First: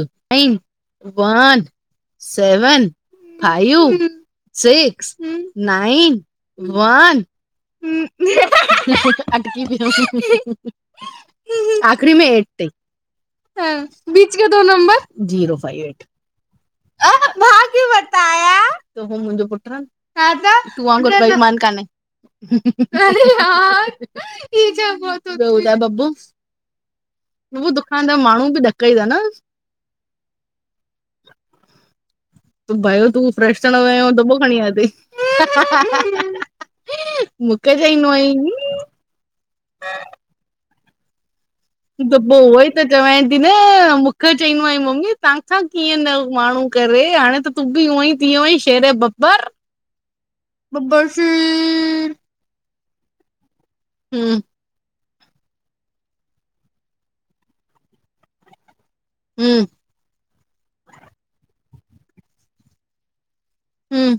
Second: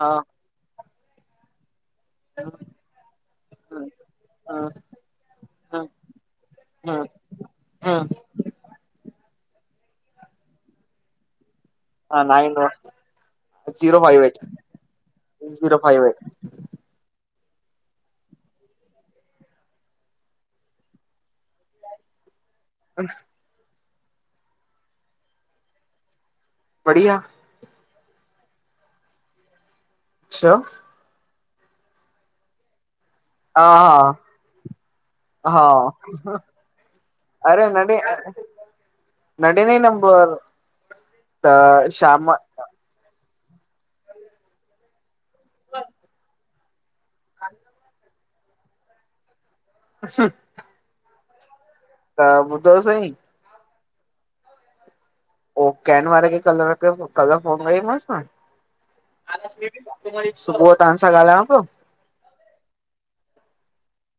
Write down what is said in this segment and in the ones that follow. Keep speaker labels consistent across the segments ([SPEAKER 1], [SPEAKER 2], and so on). [SPEAKER 1] हा
[SPEAKER 2] one seven. Five six nine one.
[SPEAKER 1] हा
[SPEAKER 2] [unintelligible] री में
[SPEAKER 1] नाइन
[SPEAKER 2] एट
[SPEAKER 1] जीरो फाइव
[SPEAKER 2] बीच
[SPEAKER 1] eight
[SPEAKER 2] the number zero five eight. आ, भाग्य
[SPEAKER 1] [inaudible]
[SPEAKER 2] [inaudible] मुंहिंजो पुट तो वागुंर बेइमान काने।
[SPEAKER 1] एट
[SPEAKER 2] अरे हा ई छा ब्यो बुधा बब्बू।
[SPEAKER 1] बढ़िया।
[SPEAKER 2] उो दुखान था माण्हू बि ॾक ई था न?
[SPEAKER 1] अ छा
[SPEAKER 2] भाई तूं फ्रेश
[SPEAKER 1] हा
[SPEAKER 2] तण व
[SPEAKER 1] हा
[SPEAKER 2] दॿो खणी आ तई।
[SPEAKER 1] हा
[SPEAKER 2] हहह
[SPEAKER 1] अरे
[SPEAKER 2] मूंखे
[SPEAKER 1] नॾे
[SPEAKER 2] चईन्दो आई।
[SPEAKER 1] न ॾिॾइ नंबर त।
[SPEAKER 2] त
[SPEAKER 1] शाम
[SPEAKER 2] पो उहोई त चवें ती न मूंखे चईंदो आईं मम्मी तव्हांखां कीअं न माण्हू करे, हाणे त तूं बि ऊएंई थी वियो आंई शेरे बब्बर,
[SPEAKER 1] अस [unintelligible]
[SPEAKER 2] बब्बर शे
[SPEAKER 1] त ॿुधो सईं,
[SPEAKER 2] हुं,
[SPEAKER 1] पो केन वारे खे कल्ह कयूम, कल्ह फोन उनेई मास न,
[SPEAKER 2] हूं
[SPEAKER 1] सुबुह तां सां ॻाल्हायां पियो,
[SPEAKER 2] हुं।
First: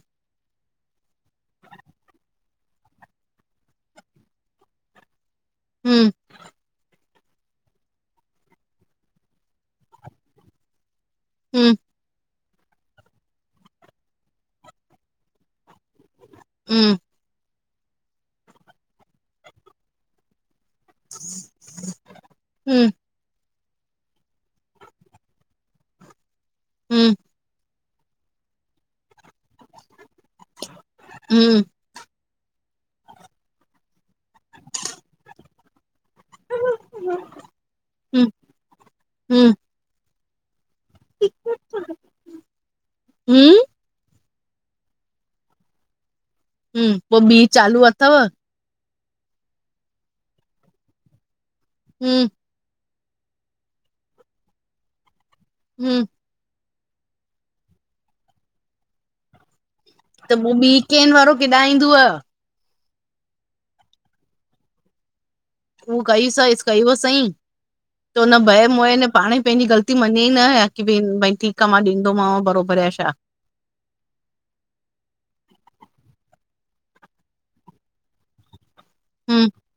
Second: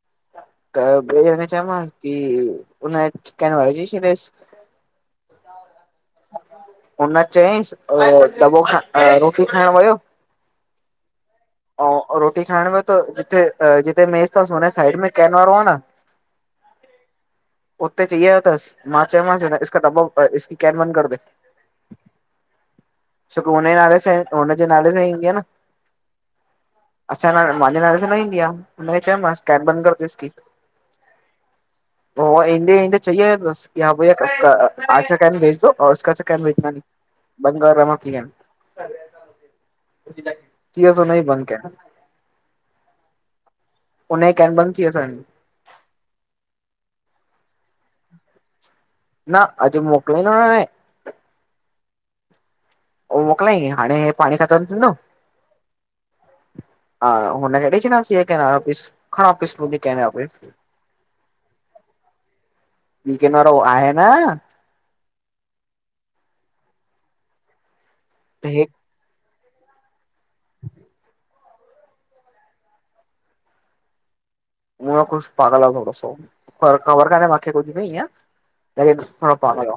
[SPEAKER 1] त भईया खे चयो मांस, की उन कैन वारे खे चइ छॾेस। [inaudible]
[SPEAKER 2] हुं,
[SPEAKER 1] हुन चयईसि ओ दॿो ख रोटी खाइण वयो,
[SPEAKER 2] हुं,
[SPEAKER 1] अऊं रोटी खाइण वयो, त जिथे- जिथे मेस तस, हुन साइड में केन वारो आ न,
[SPEAKER 2] हुं,
[SPEAKER 1] उते चई आयो तस, मां चयो मांस हिन इसका डब्बा पे इस केन बन्द करदे,
[SPEAKER 2] हूं हूं
[SPEAKER 1] छोकी हुनजे नाले सां ए, हुनजे नाले सां ई ईंदी आ न।
[SPEAKER 2] हूं
[SPEAKER 1] अच्छा न मांजे नाले सां न ईंदिया, उनखे चयम मांस कैन बंद कर दे इसकी।
[SPEAKER 2] हुं,
[SPEAKER 1] पो ऊअ ईंदे-ईंदे चई आयो तस, कि हां भईया खटका आज से कैन भेज दो और उसका स च वच बंगार र मकली
[SPEAKER 2] हूं हूं
[SPEAKER 1] [unintelligible] थीयस उनई बंद केन,
[SPEAKER 2] हूं
[SPEAKER 1] उनई केन बंदि थीयस।
[SPEAKER 2] हूं, पो ॿी चालू अथव?
[SPEAKER 1] न अॼु मोकिलऊं ता न न-
[SPEAKER 2] हुं
[SPEAKER 1] हो मोकलई हाणे हे पाणी खत्म थींदो।
[SPEAKER 2] हम्म
[SPEAKER 1] हा हुन खे ॾई छॾांस ये केन वापिस खण वापिस मुॾे
[SPEAKER 2] त पो ॿी केन वारो किॾां ईंदव?
[SPEAKER 1] ॿी केन वारो आहे न,
[SPEAKER 2] उ कई सस कईव सईं त हुन
[SPEAKER 1] त हे
[SPEAKER 2] भए मोए न पाणे पंहिंजी ग़लती मञेई न या की भई- भई ठीकु आ मां ॾींदोमांव, बराबरि या छा?
[SPEAKER 1] उहं कुुछ पागल -वागल तस थोड़ो पर खबर कान्हे मांखे कुछ बि इयं। लॻेस थां
[SPEAKER 2] हूं
[SPEAKER 1] पागल आ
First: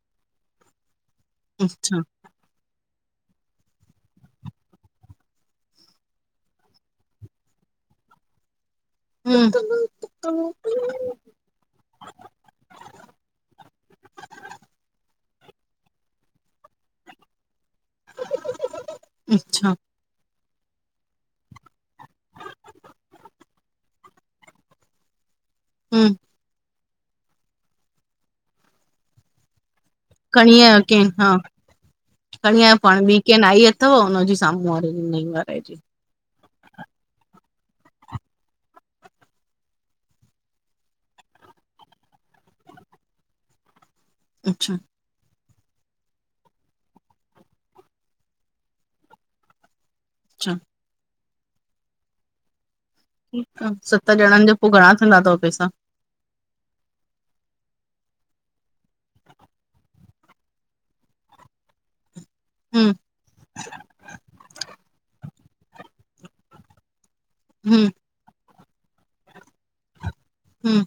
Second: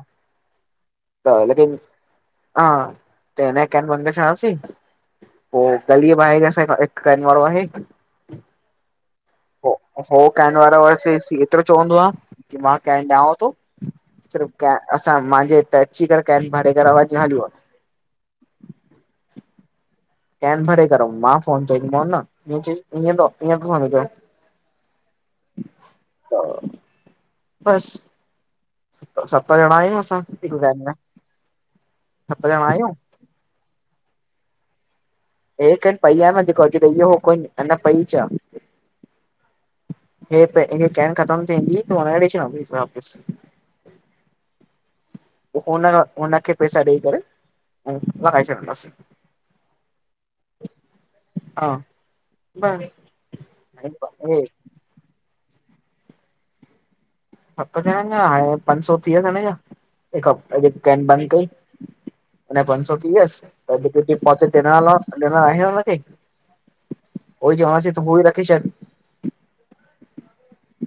[SPEAKER 1] त लेकिन
[SPEAKER 2] अच्छा
[SPEAKER 1] हा, त इनये केन बंद कयासीं। पोइ गलीअ ये बाहर असां हिक केन वारो आहे,
[SPEAKER 2] हूं
[SPEAKER 1] हो कैन वारो बस एसी एतिरो चवंदो आ, मां कैन ॾियांव तो, सिर्फ केन असां मांजे हिते अची करे केन मां ॾई करे आवाजु ॾियां जो,
[SPEAKER 2] अच्छा।
[SPEAKER 1] केन भरे करे मां फोन चईमान [unintelligible] नअंअं थो स [inaudible]
[SPEAKER 2] हम्म
[SPEAKER 1] त बस सत जणा आयूंसि।
[SPEAKER 2] खणी आहियो केथां, हा
[SPEAKER 1] सत
[SPEAKER 2] खणी
[SPEAKER 1] ॼणा
[SPEAKER 2] आयो
[SPEAKER 1] आहियूं
[SPEAKER 2] पाण बी। केनि आई अथव हुनजी साम्हूं वारे जी ॾिनईं त।
[SPEAKER 1] हेकट पईया न जेको अजु ॾई वियो हो कोई, अञा पईच् आ। हे पहिरीं केन ख़तम वेंदी, पो हारे छॾींदसि वापस।
[SPEAKER 2] अच्छा।
[SPEAKER 1] पोइ हुन हुनखे पैसा ॾेई करे ऐं वहाए छॾींदासीं।
[SPEAKER 2] अच्छा।
[SPEAKER 1] हा, बले।
[SPEAKER 2] ठीकु आ, सत ॼणनि जो पोइ घणा थींदा तव पैसा?
[SPEAKER 1] सत ॼाणंनि जा हाणे पंज सौ टीह थीया इन जा, केन बंदि कई। हिन जा पंज
[SPEAKER 2] हम्म
[SPEAKER 1] सौ थी वियस, अञु हित डिपोसाइट ॾियण आयो आयां उन खे। उहो
[SPEAKER 2] हम्म
[SPEAKER 1] चवांसि तूं पो ई रखी छॾि।
[SPEAKER 2] हम्म।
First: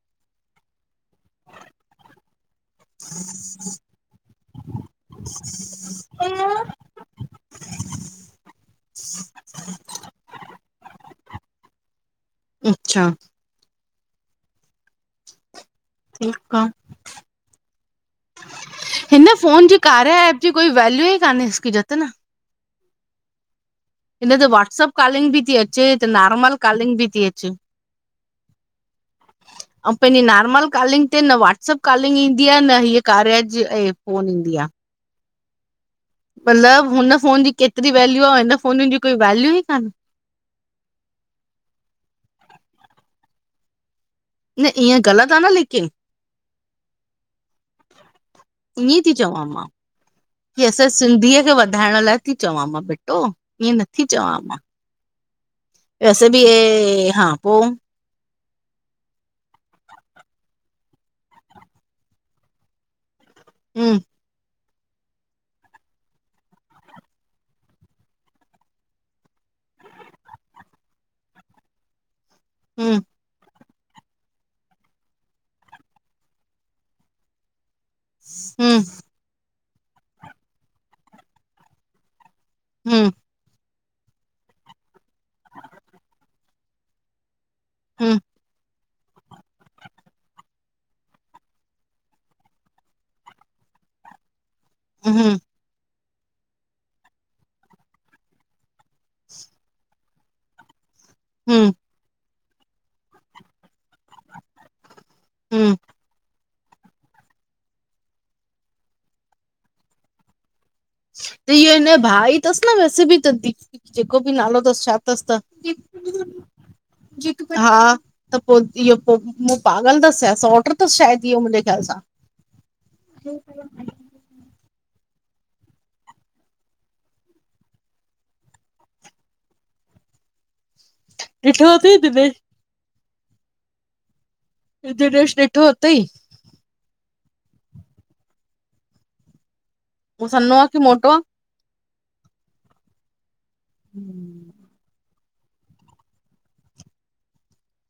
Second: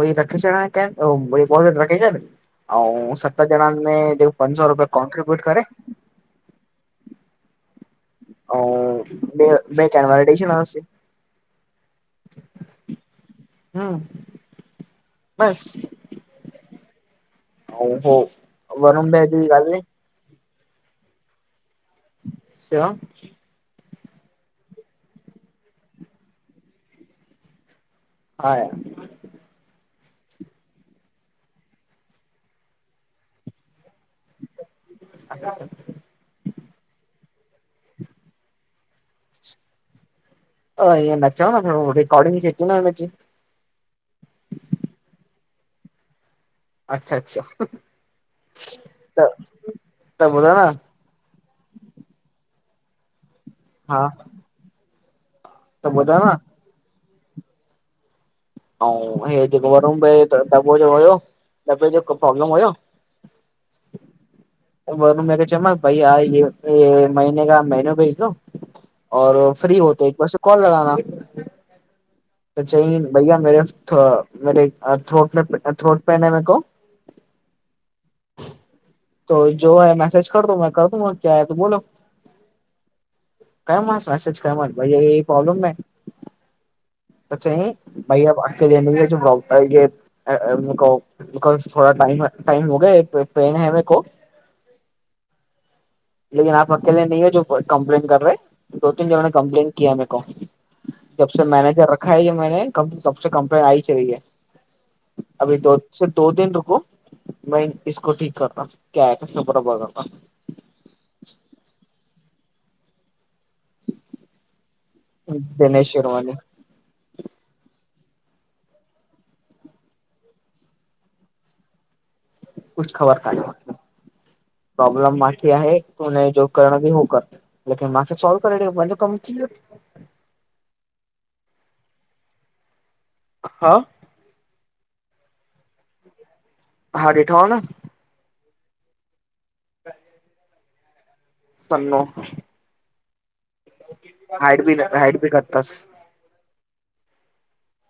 [SPEAKER 1] ऊओई रखी छॾिणां इन केन पो बई रखी छॾि। अऊं सत ॼणनि में जेको पंज सौ रुपया कोॉन्ट्रीब्यूट करे
[SPEAKER 2] हलो।
[SPEAKER 1] अऊं, ॿे केन वारा ॾेई छॾियांस।
[SPEAKER 2] अच्छा।
[SPEAKER 1] हम्म, बस।
[SPEAKER 2] ठीक आ,
[SPEAKER 1] हो वरुण भाई
[SPEAKER 2] हिन फोन जी
[SPEAKER 1] ॻाल्हि
[SPEAKER 2] कार्या ऐप। जी कोई वैल्यू ई कान्हे इसकी जतिन।
[SPEAKER 1] छा।
[SPEAKER 2] हिन ते व्हाट्सअप कॉलिंग बि ती अचे, त नॉर्मल कॉलिंग बी ती अचे।
[SPEAKER 1] हा।
[SPEAKER 2] अऊ पंहिंजी नॉर्मल कॉलिंग ते न व्हाट्सअप कॉलिंग ईंदी आ न हीअ कार्य जी, ऐं फोन ईंदी आ।
[SPEAKER 1] अच्छा।
[SPEAKER 2] मतिलबु हुन फ़ोन जी केतिरी वैल्यू आ, हिन फाननि जी कोई वैल्यू ई काने?
[SPEAKER 1] अ, ईअं न चओ न भेण, हो रिकॉर्डिंग थै थी न हिनजी।
[SPEAKER 2] न ईअं ग़लति आ न लेकिन।
[SPEAKER 1] अच्छा अच्छा,
[SPEAKER 2] ईअं थी
[SPEAKER 1] त,
[SPEAKER 2] चवां मां
[SPEAKER 1] त ॿुधो
[SPEAKER 2] की
[SPEAKER 1] न।
[SPEAKER 2] असां सिंधीअ खे वधाइण लाइ ती चवां मां बेटा, ईअं
[SPEAKER 1] हा
[SPEAKER 2] नथी चवां मां।
[SPEAKER 1] त ॿुधो
[SPEAKER 2] वैसे
[SPEAKER 1] न
[SPEAKER 2] बी हे, हा पोइ।
[SPEAKER 1] अऊं, हे जेको वरुन भैया जे तरफ खां दॿो जेको हुयो। दॿे जो को प्रब्लम हुयो।
[SPEAKER 2] हूं
[SPEAKER 1] वरी उन खे चयोमांस, भैया ये महीने का मैनू भेजि दो। और फ्री होते एक बार से कॉल लॻाना। त चई
[SPEAKER 2] हूं
[SPEAKER 1] भैया मेरे थ्रोट मेरे थ्रोट पेन है मेरे को।
[SPEAKER 2] हम्म।
[SPEAKER 1] त, जो है मैसेज कर दूंगा कर दूंगा क्या है, तूं बोलो।
[SPEAKER 2] हम्म।
[SPEAKER 1] कयो मांस मैसेज कयो मांस भई ये ये पॉब्लम है, त चयईं
[SPEAKER 2] हूं
[SPEAKER 1] भाई अब [unintelligible] अं बि बिकाज़ि थोड़ा टाईम हो गया है, पैन हइ मेरे को।
[SPEAKER 2] हम्म।
[SPEAKER 1] लेकिन आप अकेले नहीं है जो कंप्लेन कर रहे है, दो तीन जनों नें कंप्लेन कीया मेरे को। जब
[SPEAKER 2] हूं
[SPEAKER 1] मैनेजर रखा ह मे तब कंप्लेन आई च [unintelligible] अभी
[SPEAKER 2] हूं
[SPEAKER 1] त [unintelligible] स दो दिन रुको इको ठीक कर करा [unintelligible]
[SPEAKER 2] त इहो हिनज भाउ ई अथसि न वैसे बि त, जेको बि नालो अथसि छा तस
[SPEAKER 1] हूँ।
[SPEAKER 2] त
[SPEAKER 1] दिनेश शिरवानी
[SPEAKER 2] हा [unintelligible] त पो इहो पो मूं पागल थसि छा, सौट्र थसि शायदि इहो मुंहिंजे ख़्याल सां!
[SPEAKER 1] कुझु ख़बर काने। प्रोब्लम माखे आहे हि कोन, जो करणो थई हो कर लेकिन मूंखे सोल्व करे ॾियो, मांजो कमु थी वियो।
[SPEAKER 2] ॾिठो अथ‌ई तिने [unintelligible]
[SPEAKER 1] अआ [inaudible]
[SPEAKER 2] दिनेश ॾिठो हुतेई [unintelligible]
[SPEAKER 1] हा ॾिठो आ न
[SPEAKER 2] हू सनो आ की मोटो आ?
[SPEAKER 1] सनो हाइट बि न, हाइट बि घट थस।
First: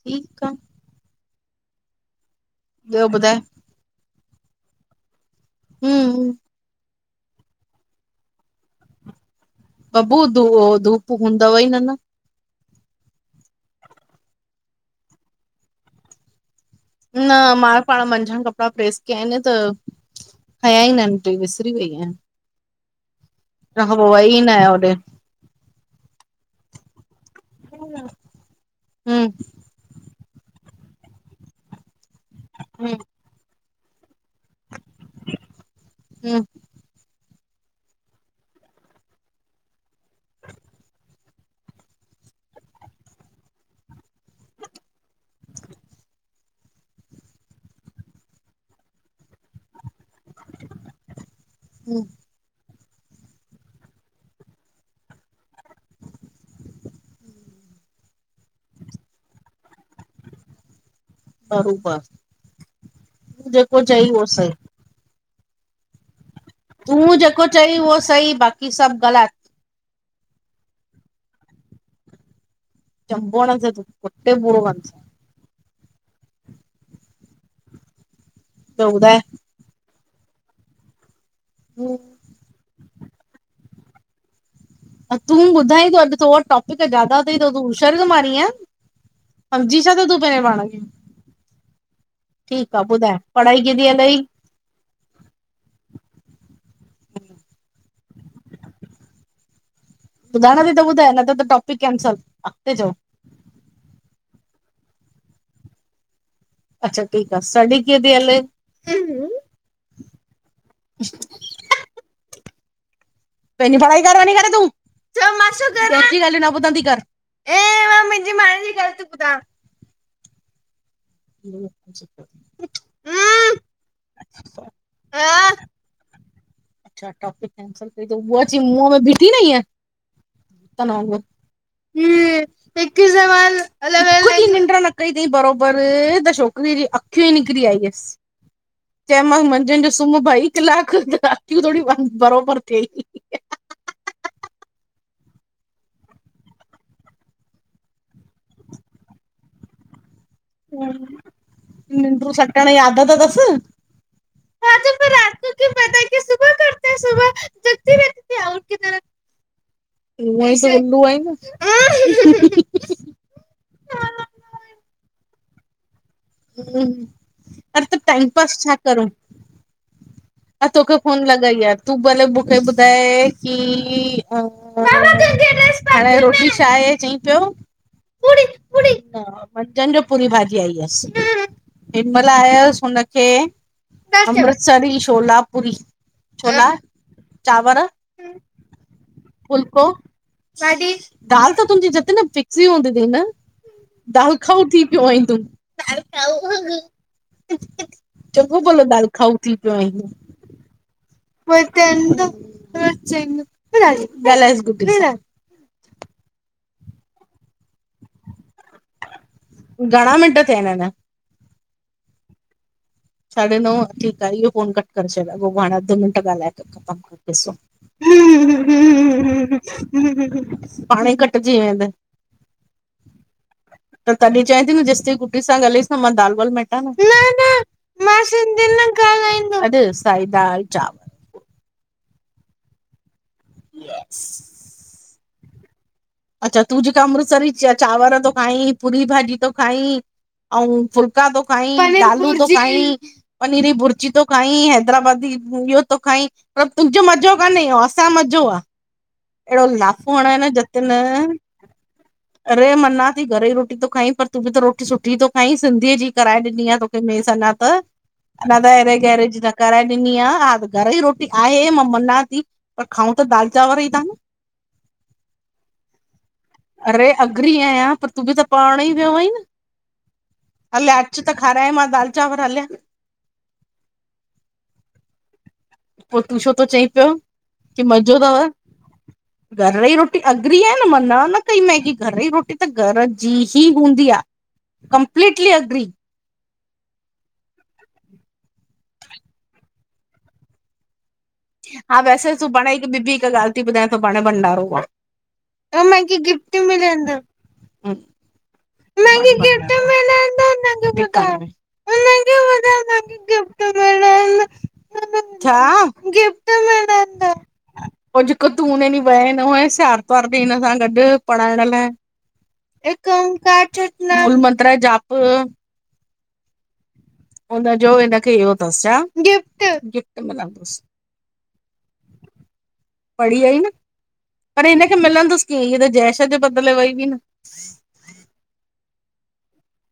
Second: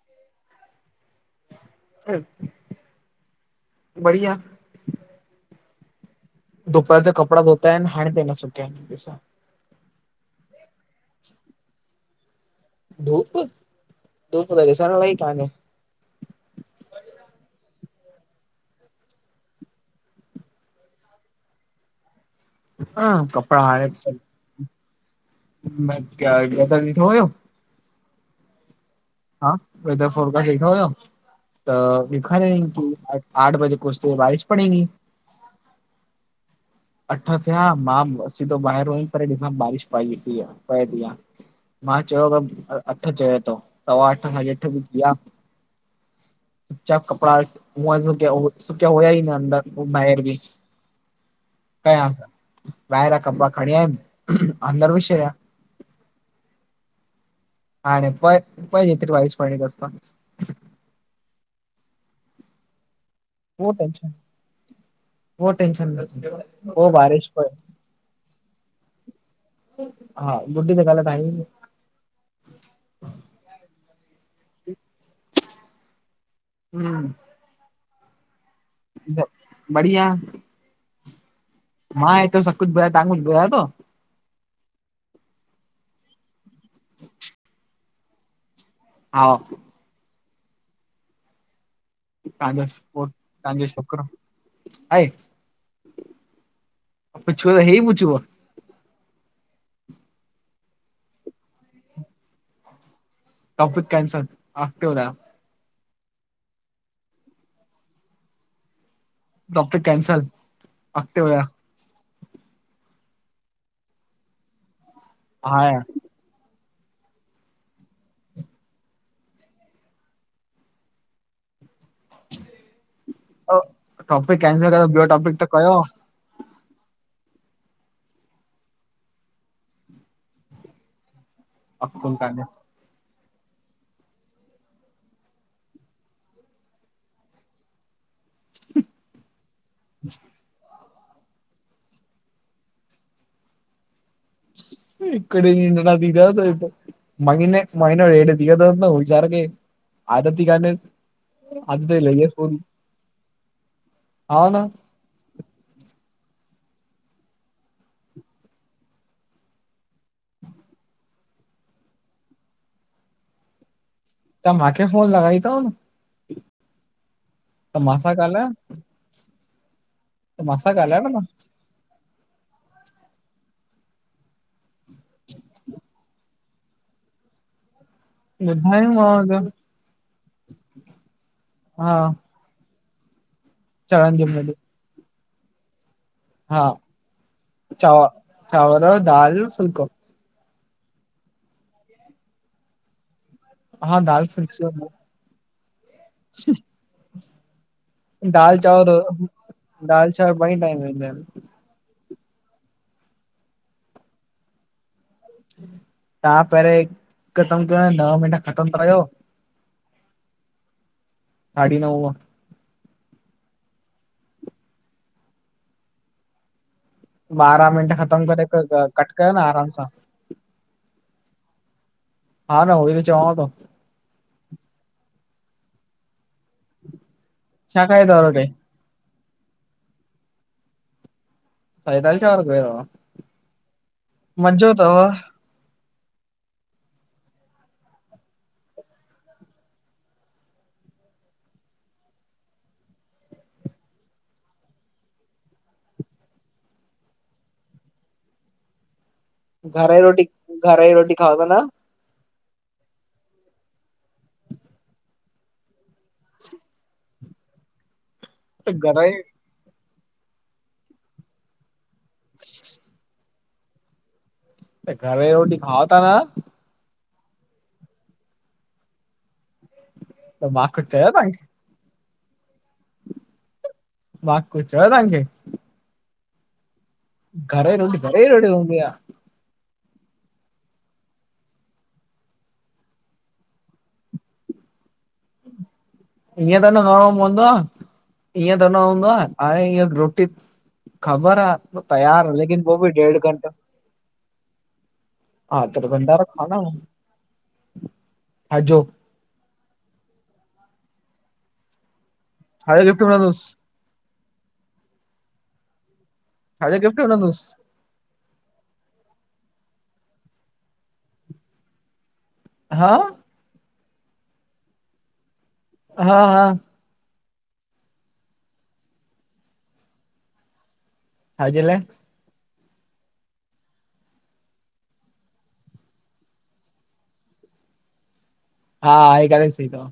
[SPEAKER 2] ठीकु आ।
[SPEAKER 1] ह [inaudible]
[SPEAKER 2] ॿियो ॿुधाए
[SPEAKER 1] बढ़िया
[SPEAKER 2] हम
[SPEAKER 1] दुपहर जो कपड़ा धोता आहिन, हाणे तांई न सुकिया आहिन ॾिसो।
[SPEAKER 2] बबू दो अं धुप हूंदव ई न, न।
[SPEAKER 1] धूप! धूप त ॾिसण लाइ ई कान्हे।
[SPEAKER 2] न मां पाण मंझिन कपिड़ा प्रेस कया आहिन, त खंया ई नं पई, विसरी वई आं।
[SPEAKER 1] हा [unintelligible]
[SPEAKER 2] तैं खां पो वई ही न आहियां होॾे।
[SPEAKER 1] त ठो वयो [unintelligible]
[SPEAKER 2] हम [unintelligible]
[SPEAKER 1] वर फोरा वेठो हुयो त ॾखारियो
[SPEAKER 2] हम
[SPEAKER 1] [unintelligible] आठ बजे पहुछते बारिश पड़ेंगी [unintelligible]
[SPEAKER 2] [inaudible]
[SPEAKER 1] अठ थिया, मां सिधो ॿाहिर हुअम पर ॾिसां बारिश प‌ए थी या प‌ए थी या? मां चयो अठ चए तो, सवा अठ- साॾी अठ थी व्या। उचा कपड़ा सुकिया हुया ई न, अंदर अउं ॿाहिर भी।
[SPEAKER 2] हम
[SPEAKER 1] ॿाहि‌रियां कपड़ा खणी आयुम, अंंदर विझी सॾया। हा ने पोइ पईत वाईश पाणीस्त [unintelligible]
[SPEAKER 2] बरोबर [unintelligible] तूं जेको चई उहो सही
[SPEAKER 1] ट ट [unintelligible]
[SPEAKER 2] तूं जेको चई उहो सही, बाक़ी सब ग़लत।
[SPEAKER 1] हा गुडी तॻाल ताई [unintelligible]
[SPEAKER 2] चंबो हडंदी सांय कुट्टे पूरो कंदी सांय।
[SPEAKER 1] हम्म
[SPEAKER 2] तूं ॿुधाये?
[SPEAKER 1] बढिया। मां हेतिरो सॿ कुझु बुधायो तहां कुझु बुधायो तव?
[SPEAKER 2] तूं ॿुधाइतो अॼु तोवट टॉपिक ज़ादा त‌ई त तूं हुशारी तो मारीं या?
[SPEAKER 1] हा
[SPEAKER 2] जी छा त तूं पहिरें पाण खें?
[SPEAKER 1] तव्हांजो
[SPEAKER 2] ठीक आह ॿुधाए पढ़ाई कींअं ती हल‌ई?
[SPEAKER 1] हाय पुछयो त ही पुछॿो आ?
[SPEAKER 2] बुधायणो त‌ई त ॿुधाए न त त टॉपिक कैंसल अॻते चओ।
[SPEAKER 1] टौपिक कैनसल अॻते ॿुधायो।
[SPEAKER 2] अच्छा ठीक आह स्टडी कीअं थी हले? हामं
[SPEAKER 1] टोपिक कैनसल अॻते ॿुधायो।
[SPEAKER 2] पंहिंजी पढ़ाई कर वञी करें तूं, छो मां छो
[SPEAKER 1] हा
[SPEAKER 2] करां दी गाल्हियूं न बुधंती कर ऐ मां मुंहिंजी म‌ांण्हे जी गाल्ह ती बुधा। [inaudible]
[SPEAKER 1] अ टॉपिक कैंसल कयो ॿियो टॉपिक त कयो
[SPEAKER 2] अच्छा टॉपिक केंसल कई त हू ब्यो अची मुंहं में बीठी न ईएंं ुतन वांगुर
[SPEAKER 1] अकुल कानेस
[SPEAKER 2] ीक ॾीहुं निंड्र न कई थई बराोबर त छोकिरीअ जी अखियूं ई निकरी आई हुयसि चंए मांस मंझंनि जो सुूम्ह ॿई कलाक त अखियूं थोडी़ बराबर थियइ
[SPEAKER 1] इकडे डीहुं नंढा थीीधाजय त मंॻिनेस महीनो ॾेढ थी वयो तस न वचार खे आदत ही कानेस अगते लॻयस
[SPEAKER 2] निंड्रू
[SPEAKER 1] कोन
[SPEAKER 2] सटण जी आदत अथसि
[SPEAKER 1] हा न
[SPEAKER 2] हाँ तो फिर रात को क्यों पता तिरे तिते आउल की तर उअई सेंदू आई न
[SPEAKER 1] तव्हा मांहखे फोन लगॻाई थव न?
[SPEAKER 2] हूँ अरे त
[SPEAKER 1] मासां
[SPEAKER 2] टाइम
[SPEAKER 1] ॻाल्हायो
[SPEAKER 2] पास छा करूँ?
[SPEAKER 1] त
[SPEAKER 2] हा
[SPEAKER 1] मासां
[SPEAKER 2] तोखे
[SPEAKER 1] ॻाल्हायो
[SPEAKER 2] फोन
[SPEAKER 1] न
[SPEAKER 2] लगॻाई आहेय तूं भले मूंखे ॿुधाए की हाणे रोटी छा आहे चई पियो पूड़ी पूड़ी
[SPEAKER 1] ॿुधायोमांव जो
[SPEAKER 2] मंझन जो पूरी भाॼी आई अस
[SPEAKER 1] हा
[SPEAKER 2] इमर आयसि हुनखे
[SPEAKER 1] चणनि जी भाॼी
[SPEAKER 2] अमृतसरी छोलापुरी
[SPEAKER 1] हा
[SPEAKER 2] छोला चांवर
[SPEAKER 1] चांव चांवर दाल फुल्को
[SPEAKER 2] फुलको साडी दाल त तुंहिंजी जतिन फिक्स ई हूंदी थी न?
[SPEAKER 1] हा
[SPEAKER 2] दाल खाऊ
[SPEAKER 1] फुल्को
[SPEAKER 2] थी पियो आई तूं। दालखाूं
[SPEAKER 1] [inaudible] दाल
[SPEAKER 2] चङो भलो
[SPEAKER 1] चांवर
[SPEAKER 2] दाल खाऊ थी
[SPEAKER 1] दाल चांवर बई टाइम ईंदा आहिन
[SPEAKER 2] पोइई तन त चइनो गालायोस गुड्डी सां
[SPEAKER 1] तव्हां पहिरियों ही ख़तम कयो ॾह मिंट ख़तम कयो
[SPEAKER 2] घणा मिंट थिया आहिनिा अञा?
[SPEAKER 1] हाड़ी नोवा
[SPEAKER 2] साढे नव ठीकु आहे इहो फोन कट करे छॾियो अॻोपो हाणे अधु मिंट ॻाल्हाए त ख़तमु ॾिसो
[SPEAKER 1] ॿारहं मिंट ख़तम करे क- क- कट कयो न आराम सां
[SPEAKER 2] पाणे ही कटिजी वेंदे
[SPEAKER 1] हा न होई त चवांव थो
[SPEAKER 2] त तॾहिं चवां थी न जेसताईं गुड्डी सां ॻाल्हाइसि मां दाल वाल मेट न न
[SPEAKER 1] छा खाए
[SPEAKER 2] मां
[SPEAKER 1] अथव रोटी
[SPEAKER 2] सिंधी न ॻाल्हाईंदम अॼु साई दाल चाव
[SPEAKER 1] [unintelligible]
[SPEAKER 2] यस
[SPEAKER 1] मज़ो तव।
[SPEAKER 2] अच्छा, तू जेका अमृतसरी चांवर तो खाईं, पूरी भाॼी तै खाईं। अ फुल्का तो खाईं दालूं तो खाईं। पनीर जी भुर्जी तो खाईं, हैदराबादी इहो त खाईं। पर तुंजो मज़ो काने, असां मज़ो आ। एड़ो
[SPEAKER 1] घर जी
[SPEAKER 2] लाफो
[SPEAKER 1] रोटी
[SPEAKER 2] हणाएं न
[SPEAKER 1] घर
[SPEAKER 2] जतिन।
[SPEAKER 1] जी रोटी खाओ था न
[SPEAKER 2] अरे! मनांती घर जी रोटी तो खाईं, पर तूं बि त रोटी सुठी तो खाईं, सिंधीअ जी कराए ॾिनी आ। मसाला त
[SPEAKER 1] [inaudible]
[SPEAKER 2] अञा त ऐरे गैरे जी न कराए ॾिनी आ, हा घर जी रोटी आहे मां मञांती पर खाऊं त दाल चांवर ई ता न।
[SPEAKER 1] त घर जी रोटी खाओ ता न।
[SPEAKER 2] अरे! अगरी आयां, पर तूं बी त पढ़ण ई वियो आहीं न।
[SPEAKER 1] त मां कुझु
[SPEAKER 2] हल
[SPEAKER 1] चयो
[SPEAKER 2] अच त
[SPEAKER 1] तव्हांखे
[SPEAKER 2] खारायांए मां दाल चांवर हलिया।
[SPEAKER 1] मां कुछ चयो तव्हांखे।
[SPEAKER 2] पोइ तूं छो तो चईं पियो?
[SPEAKER 1] घर जी
[SPEAKER 2] की
[SPEAKER 1] रोटी घर
[SPEAKER 2] मज़ो
[SPEAKER 1] जी रोटी
[SPEAKER 2] अथव
[SPEAKER 1] हूंदी आ।
[SPEAKER 2] घर जी रोटी अगरी आयां न, मां न न कई मांए, कि घर जी रोटी त घर जी ही हूंदी आ। Completely agree.
[SPEAKER 1] ईएंं त न करणो पवंदो आ, ईएंं त न हूंदो आ, हाणे इय रोटी ख़बर आ, पो
[SPEAKER 2] हा
[SPEAKER 1] तयार
[SPEAKER 2] वैसे
[SPEAKER 1] लेकिन
[SPEAKER 2] सुभाणे
[SPEAKER 1] वो
[SPEAKER 2] हिकु
[SPEAKER 1] बि
[SPEAKER 2] ॿी
[SPEAKER 1] डेढ
[SPEAKER 2] हिकु
[SPEAKER 1] घंटो
[SPEAKER 2] ॻाल्हि थी ॿुधायां सुभाणे भंडारो
[SPEAKER 1] हा, त
[SPEAKER 2] आहे
[SPEAKER 1] पो
[SPEAKER 2] असांखे
[SPEAKER 1] भंडारो खा
[SPEAKER 2] गिफ्ट
[SPEAKER 1] न
[SPEAKER 2] मिलंदो
[SPEAKER 1] छाजो?
[SPEAKER 2] [unintelligible]
[SPEAKER 1] छाजो गिफ्ट मिलंदुसि
[SPEAKER 2] [unintelligible] छा? गिफ्ट
[SPEAKER 1] छाजो गिफ्ट
[SPEAKER 2] [unintelligible]
[SPEAKER 1] मिलंदुसि
[SPEAKER 2] ओ जेको तू उने ॾींह वएं न हुएंस आर्तवार ॾींह हिन सां गॾ पढ़ाइण लाई।
[SPEAKER 1] हा
[SPEAKER 2] इकमकार सतनाम [unintelligible]
[SPEAKER 1] हा-हा।
[SPEAKER 2] उनजो खे इनकरे इयो तस छा, गिफ्ट-गिफ्ट मिलंदुस।
[SPEAKER 1] छाजे लाइ?
[SPEAKER 2] पढ़ी अई न पर हिनखे मिलंदुस कीअं हीय त जयेश जे बदले वई हुई न।
[SPEAKER 1] हा, आहे करे सही तव।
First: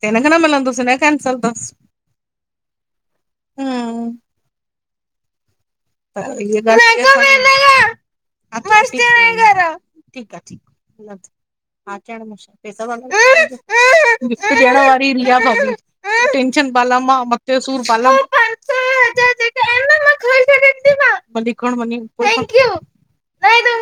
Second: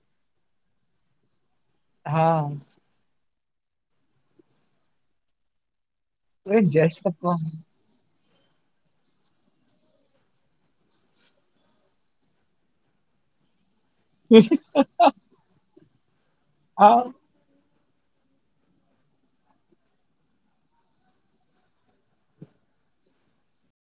[SPEAKER 2] त हिनखे न मिलंदुस हिनजो कैंसल तस।
[SPEAKER 1] हा।
[SPEAKER 2] हूं। [unintelligible] ठीक आ, ठीक आ। [unintelligible] [unintelligible] त टेंशन पाला मां मथे जो सूर पाला हली खणी वञी। [unintelligible]